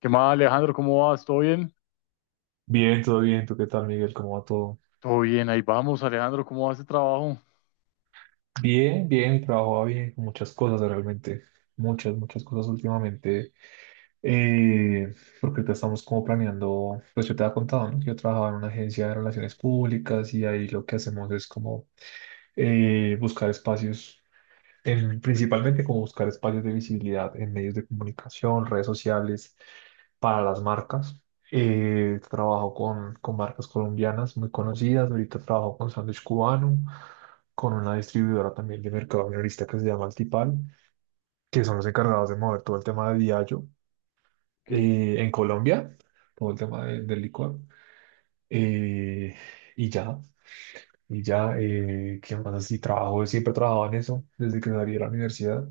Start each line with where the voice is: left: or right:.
left: ¿Qué más, Alejandro? ¿Cómo vas? ¿Todo bien?
right: Bien, todo bien. ¿Tú qué tal, Miguel? ¿Cómo va todo?
left: Todo bien, ahí vamos, Alejandro. ¿Cómo va ese trabajo?
right: Bien, bien, trabajo bien, con muchas cosas realmente, muchas, muchas cosas últimamente, eh, porque ahorita estamos como planeando, pues yo te había contado, ¿no? Que yo trabajaba en una agencia de relaciones públicas y ahí lo que hacemos es como buscar espacios, principalmente como buscar espacios de visibilidad en medios de comunicación, redes sociales, para las marcas. Trabajo con marcas colombianas muy conocidas. Ahorita trabajo con Sándwich Cubano, con una distribuidora también de mercado minorista que se llama Altipal, que son los encargados de mover todo el tema de Diageo
left: ¿Qué-
right: en Colombia, todo el tema del licor. Eh, y ya, y ya, ¿qué más así? Trabajo, siempre trabajaba en eso, desde que salí de la universidad,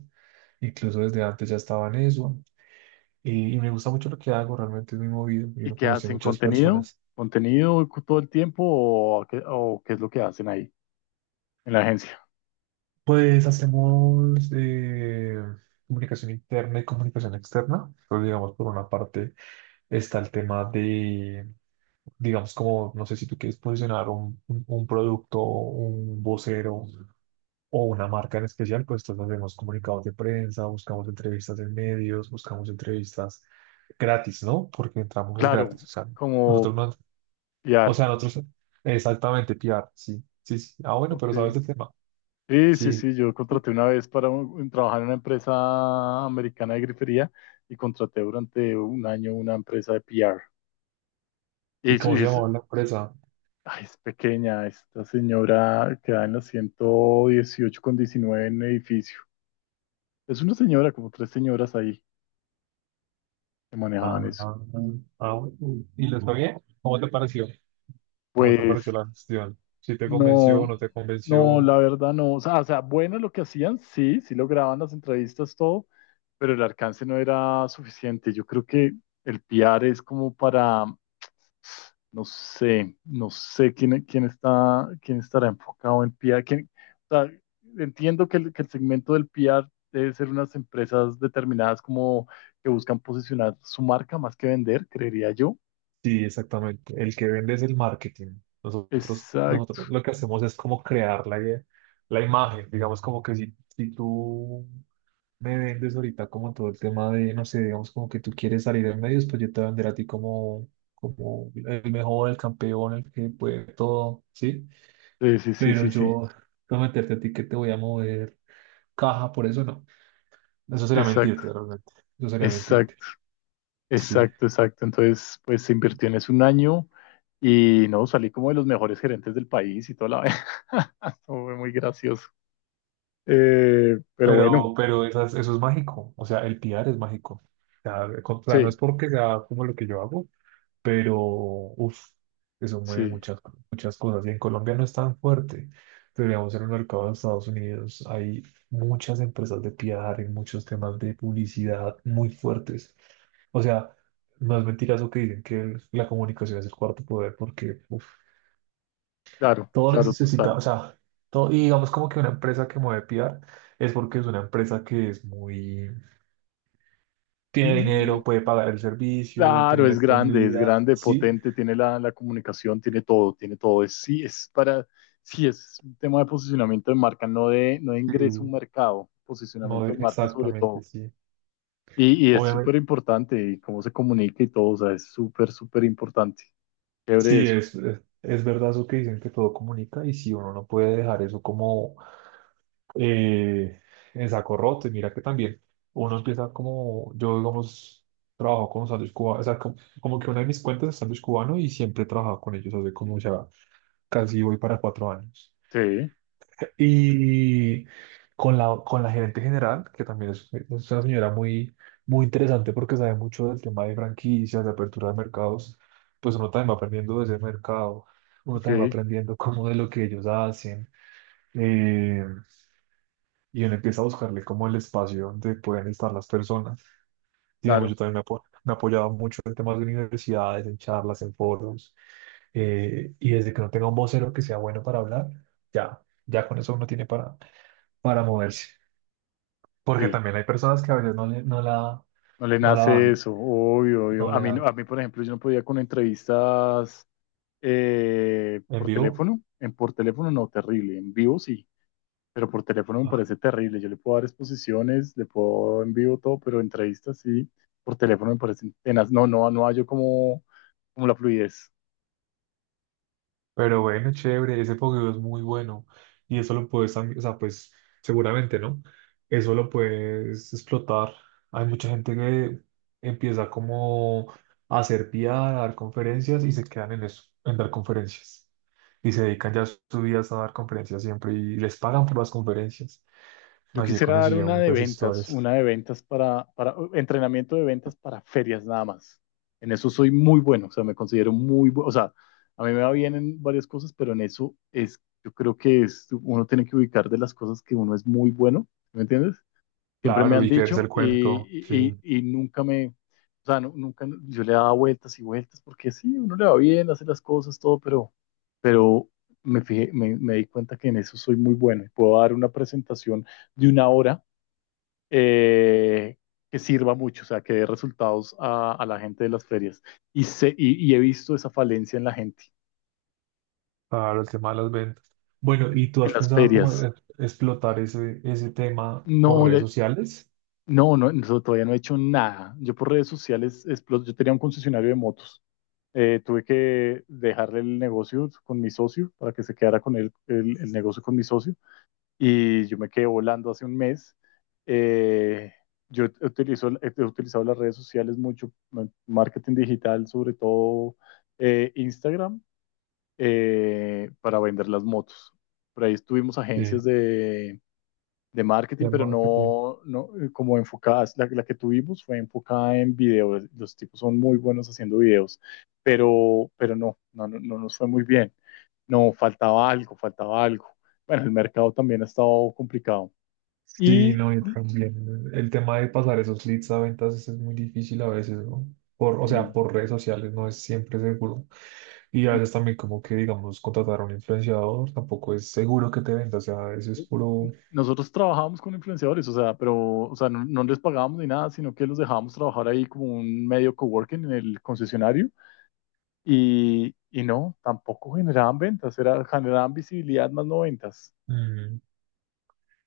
right: incluso desde antes ya estaba en eso. Y me gusta mucho lo que hago, realmente es muy movido, yo
left: ¿Y
right: no
left: qué
right: conocí
left: hacen?
right: muchas
left: ¿Contenido?
right: personas.
left: ¿Todo el tiempo o qué es lo que hacen ahí en la agencia?
right: Pues hacemos comunicación interna y comunicación externa. Pues digamos, por una parte está el tema de, digamos, como, no sé si tú quieres posicionar un producto, un vocero, o una marca en especial, pues entonces hacemos comunicados de prensa, buscamos entrevistas en medios, buscamos entrevistas gratis, ¿no? Porque entramos es
left: Claro,
right: gratis, o sea,
left: como
right: nosotros no, o
left: PR.
right: sea, nosotros, exactamente, PR, sí, sí, sí, ah, bueno,
left: Ok.
right: pero sabes el tema,
left: Sí, sí,
right: sí,
left: sí, yo contraté una vez para trabajar en una empresa americana de grifería y contraté durante un año una empresa de PR. Y
right: ¿y
left: es, y
right: cómo se
left: es-
right: llamaba la empresa?
left: Ay, es pequeña, esta señora queda en la 118 con 19 en el edificio. Es una señora, como tres señoras ahí que
right: Ah,
left: manejaban eso.
right: ah, ah, bueno. ¿Y les pagué? ¿Cómo te pareció? ¿Cómo te
left: Pues
right: pareció la gestión? ¿Si te convenció o
left: no,
right: no te
left: no,
right: convenció?
left: la verdad no. O sea, bueno lo que hacían, sí, sí lograban las entrevistas, todo, pero el alcance no era suficiente. Yo creo que el PR es como para, no sé, quién, quién estará enfocado en PR. O sea, entiendo que el segmento del PR debe ser unas empresas determinadas como que buscan posicionar su marca más que vender, creería yo.
right: Sí, exactamente. El que vende es el marketing. Nosotros
left: Exacto.
right: lo que hacemos es como crear la, la imagen. Digamos como que si, si tú me vendes ahorita como todo el tema de, no sé, digamos como que tú quieres salir en medios, pues yo te voy a vender a ti como, como el mejor, el campeón, el que puede todo, ¿sí?
left: Sí, sí, sí,
right: Pero
left: sí, sí.
right: yo prometerte a ti que te voy a mover caja, por eso no. Eso sería
left: Exacto,
right: mentirte, realmente. Eso sería mentirte.
left: exacto,
right: Sí.
left: exacto, exacto. Entonces, pues se invirtió en eso un año y no, salí como de los mejores gerentes del país y toda la vaina. Eso fue muy gracioso. Pero bueno,
right: Pero eso es mágico, o sea, el PR es mágico. O sea, o sea, no es
left: sí,
right: porque sea como lo que yo hago, pero uff, eso mueve
left: sí,
right: muchas, muchas cosas. Y en Colombia no es tan fuerte, pero digamos en el mercado de Estados Unidos hay muchas empresas de PR y muchos temas de publicidad muy fuertes. O sea, no es mentira eso que dicen que la comunicación es el cuarto poder, porque uf,
left: claro,
right: todo
left: claro,
right: necesita, o
left: total.
right: sea, todo, y digamos como que una empresa que mueve PR es porque es una empresa que es muy, tiene
left: Mm,
right: dinero, puede pagar el servicio,
left: claro,
right: tiene la
left: es
right: disponibilidad,
left: grande,
right: sí,
left: potente, tiene la comunicación, tiene todo, tiene todo. Es, sí, es para, sí, es un tema de posicionamiento de marca, no de, no de ingreso a un
right: sí,
left: mercado, posicionamiento de marca sobre
right: exactamente,
left: todo.
right: sí.
left: Y es
right: Obviamente,
left: súper importante y cómo se comunica y todo, o sea, es súper, súper importante. Chévere
right: sí,
left: eso.
right: es verdad eso que dicen que todo comunica y si uno no puede dejar eso como eh, en saco roto, y mira que también uno empieza como, yo digamos, trabajo con sándwich cubano, o sea, como, como que una de mis cuentas es sándwich cubano y siempre he trabajado con ellos hace como ya casi voy para 4 años.
left: Sí,
right: Y con la gerente general, que también es una señora muy, muy interesante porque sabe mucho del tema de franquicias, de apertura de mercados, pues uno también va aprendiendo de ese mercado, uno
left: ok,
right: también va aprendiendo como de lo que ellos hacen, eh, y uno empieza a buscarle como el espacio donde pueden estar las personas. Digamos, yo
left: claro,
right: también me, me he apoyado mucho en temas de universidades, en charlas, en foros y desde que no tenga un vocero que sea bueno para hablar, ya, ya con eso uno tiene para moverse. Porque
left: sí.
right: también hay personas que a veces no, no la,
left: No le
right: no la
left: nace
right: dan,
left: eso, obvio, obvio.
right: no
left: A
right: le
left: mí, no-
right: dan.
left: a mí, por ejemplo, yo no podía con entrevistas
right: En
left: por
right: vivo,
left: teléfono. En por teléfono no, terrible. En vivo sí, pero por teléfono me
right: ah,
left: parece terrible. Yo le puedo dar exposiciones, le puedo en vivo todo, pero entrevistas sí. Por teléfono me parecen tenaz. No, no, no hallo como, como la fluidez.
right: pero bueno, chévere, ese fogueo es muy bueno y eso lo puedes, o sea, pues seguramente, ¿no? Eso lo puedes explotar. Hay mucha gente que empieza como a hacer PR, a dar conferencias y se quedan en eso, en dar conferencias. Y se dedican ya sus vidas a dar conferencias siempre y les pagan por las conferencias.
left: Yo
right: Así he
left: quisiera dar
right: conocido muchas historias.
left: una de ventas para entrenamiento de ventas para ferias nada más. En eso soy muy bueno, o sea, me considero muy bueno, o sea, a mí me va bien en varias cosas, pero en eso es, yo creo que es, uno tiene que ubicar de las cosas que uno es muy bueno, ¿sí? ¿Me entiendes? Siempre me
right: Claro,
left: han
right: y creerse el
left: dicho
right: cuento, sí.
left: y nunca me, o sea, nunca yo le daba vueltas y vueltas porque sí, uno le va bien, hace las cosas, todo, pero me fijé, me di cuenta que en eso soy muy bueno y puedo dar una presentación de una hora eh, que sirva mucho, o sea, que dé resultados a la gente de las ferias. Y, y he visto esa falencia en la gente,
right: Claro, el tema de las ventas. Bueno, ¿y tú
left: en
right: has
left: las
right: pensado cómo
left: ferias.
right: explotar ese, ese tema por
left: No,
right: redes
left: le,
right: sociales?
left: no, no, no, todavía no he hecho nada. Yo por redes sociales, yo tenía un concesionario de motos. Tuve que dejarle el negocio con mi socio para que se quedara con él, el negocio con mi socio. Y yo me quedé volando hace un mes. Eh, yo utilizo, he utilizado las redes sociales mucho, marketing digital, sobre todo Instagram, para vender las motos. Por ahí estuvimos
right: Sí.
left: agencias de marketing,
right: Ya
left: pero
right: marketing.
left: no, no como enfocadas. La, que tuvimos fue enfocada en videos. Los tipos son muy buenos haciendo videos, pero no, no nos fue muy bien. No, faltaba algo, faltaba algo. Bueno, el mercado también ha estado complicado.
right: Sí,
left: Y,
right: no, y también el tema de pasar esos leads a ventas es muy difícil a veces, ¿no? Por, o sea,
left: y,
right: por redes sociales no es siempre seguro. Y a
left: y
right: veces también como que, digamos, contratar a un influenciador tampoco es seguro que te venda, o sea, eso es
left: eh,
right: puro...
left: nosotros trabajábamos con influenciadores, o sea, pero o sea, no, no les pagábamos ni nada, sino que los dejábamos trabajar ahí como un medio coworking en el concesionario. Y no, tampoco generaban ventas, era, generaban visibilidad más no ventas.
right: Mm,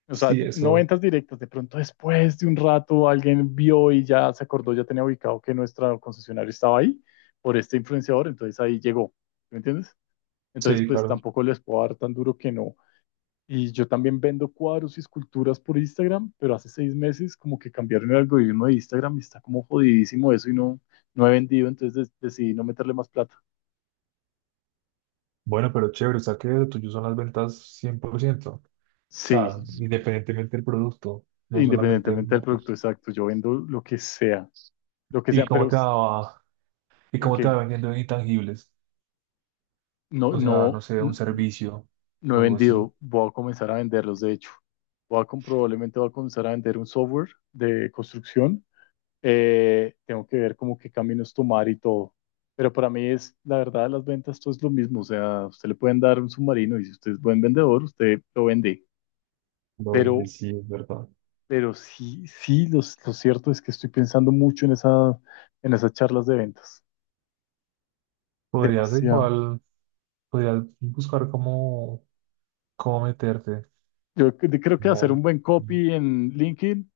left: O sea,
right: sí,
left: no
right: eso.
left: ventas directas. De pronto, después de un rato, alguien vio y ya se acordó, ya tenía ubicado que nuestro concesionario estaba ahí por este influenciador, entonces ahí llegó. ¿Me entiendes? Entonces,
right: Sí,
left: pues
right: claro.
left: tampoco les puedo dar tan duro que no. Y yo también vendo cuadros y esculturas por Instagram, pero hace 6 meses como que cambiaron el algoritmo de Instagram y está como jodidísimo eso y no, no he vendido, entonces decidí no meterle más plata.
right: Bueno, pero chévere, o sea que lo tuyo son las ventas 100%. O
left: Sí,
right: sea, independientemente del producto, no solamente
left: independientemente del producto
right: motos.
left: exacto, yo vendo lo que
right: ¿Y
left: sea,
right: cómo te va, y
left: en
right: cómo te
left: que
right: va vendiendo en intangibles?
left: no,
right: O sea, no
left: no,
right: sé, un servicio
left: no he
right: o algo así.
left: vendido, voy a comenzar a venderlos, de hecho. Probablemente voy a comenzar a vender un software de construcción. Tengo que ver como qué caminos tomar y todo. Pero para mí es, la verdad, las ventas, todo es lo mismo. O sea, usted le pueden dar un submarino y si usted es buen vendedor, usted lo vende.
right: Lo
left: Pero,
right: vendes, sí, es verdad.
left: pero sí, sí, lo cierto es que estoy pensando mucho en esa, en esas charlas de ventas.
right: Podrías
left: Demasiado.
right: igual, podrías buscar cómo, cómo meterte.
left: Yo creo que hacer
right: Como,
left: un buen copy en LinkedIn,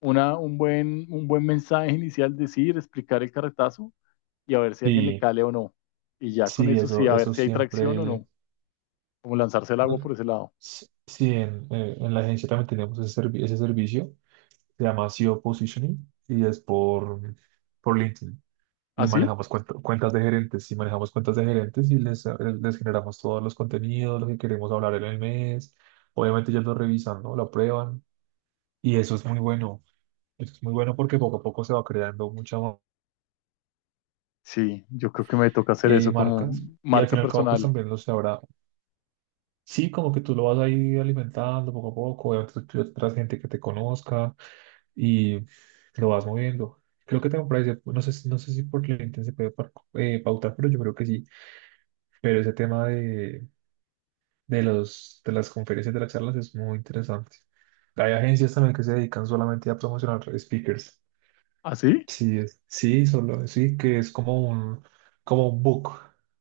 left: un buen mensaje inicial, decir, explicar el carretazo y a ver si alguien le
right: y
left: cale o no. Y ya con
right: sí,
left: eso sí,
right: eso,
left: a ver
right: eso
left: si hay tracción o
right: siempre.
left: no. Como lanzarse el
right: No,
left: agua por ese lado.
right: sí, sí, en la agencia también tenemos ese, ese servicio. Se llama SEO Positioning y es por LinkedIn. Y
left: ¿Así? Sí,
right: manejamos cuentas de gerentes. Y manejamos cuentas de gerentes y les, les generamos todos los contenidos, lo que queremos hablar en el mes. Obviamente ellos lo revisan, ¿no? Lo aprueban. Y eso es muy bueno. Eso es muy bueno porque poco a poco se va creando muchas
left: sí, yo creo que me toca hacer eso como
right: marcas. Y al
left: marca
right: fin y al cabo, pues
left: personal.
right: también lo se habrá. Sí, como que tú lo vas ahí alimentando poco a poco. Obviamente tú tendrás gente que te conozca y lo vas moviendo. Creo que tengo por ahí, no sé, no sé si por LinkedIn se puede pautar, pero yo creo que sí. Pero ese tema de los, de las conferencias, de las charlas, es muy interesante. Hay agencias también que se dedican solamente a promocionar speakers.
left: ¿Así?
right: Sí, es, sí, solo, sí, que es como un book.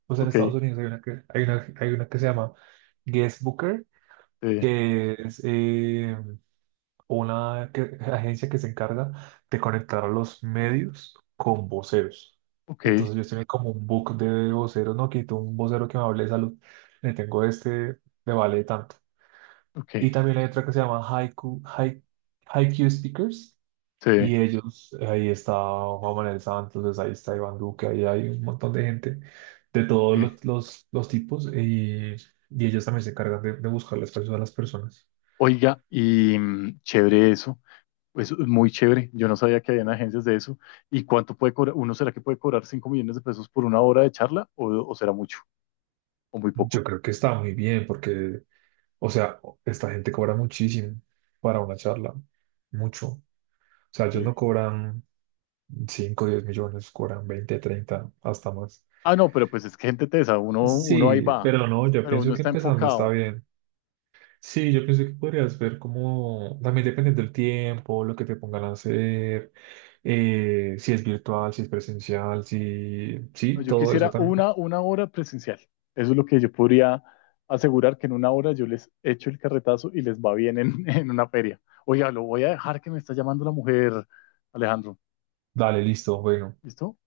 right: Pues en
left: Ok,
right: Estados Unidos hay una que se llama Guest Booker,
left: sí,
right: que es una agencia que se encarga de conectar a los medios con voceros.
left: ok,
right: Entonces yo estoy como un book de voceros, no quito un vocero que me hable de salud, le tengo este, le vale tanto.
left: ok,
right: Y también hay otra que se llama Haiku, Haiku Speakers.
left: sí.
right: Y ellos, ahí está Juan Manuel Santos, pues ahí está Iván Duque, ahí hay un montón de gente de todos
left: Ok.
right: los tipos. Y ellos también se encargan de buscar las personas a las personas.
left: Oiga, y mm, chévere eso. Eso es muy chévere. Yo no sabía que habían agencias de eso. ¿Y cuánto puede cobrar? ¿Uno será que puede cobrar 5 millones de pesos por una hora de charla? O será mucho? ¿O muy poco?
right: Yo creo que está muy bien porque, o sea, esta gente cobra muchísimo para una charla, mucho. O sea, ellos no
left: Sí.
right: cobran 5 o 10 millones, cobran 20-30 hasta más.
left: Ah, no, pero pues es que gente tesa. Uno, uno ahí
right: Sí,
left: va.
right: pero no, yo
left: Pero uno
right: pienso que
left: está
right: empezando está
left: enfocado.
right: bien. Sí, yo pienso que podrías ver como, también dependiendo del tiempo, lo que te pongan a hacer, si es virtual, si es presencial, si,
left: No,
right: sí,
left: yo
right: todo eso
left: quisiera
right: también.
left: una hora presencial. Eso es lo que yo podría asegurar que en una hora yo les echo el carretazo y les va bien en, en una feria. Oiga, lo voy a dejar que me está llamando la mujer, Alejandro.
right: Dale, listo, bueno.
left: ¿Listo?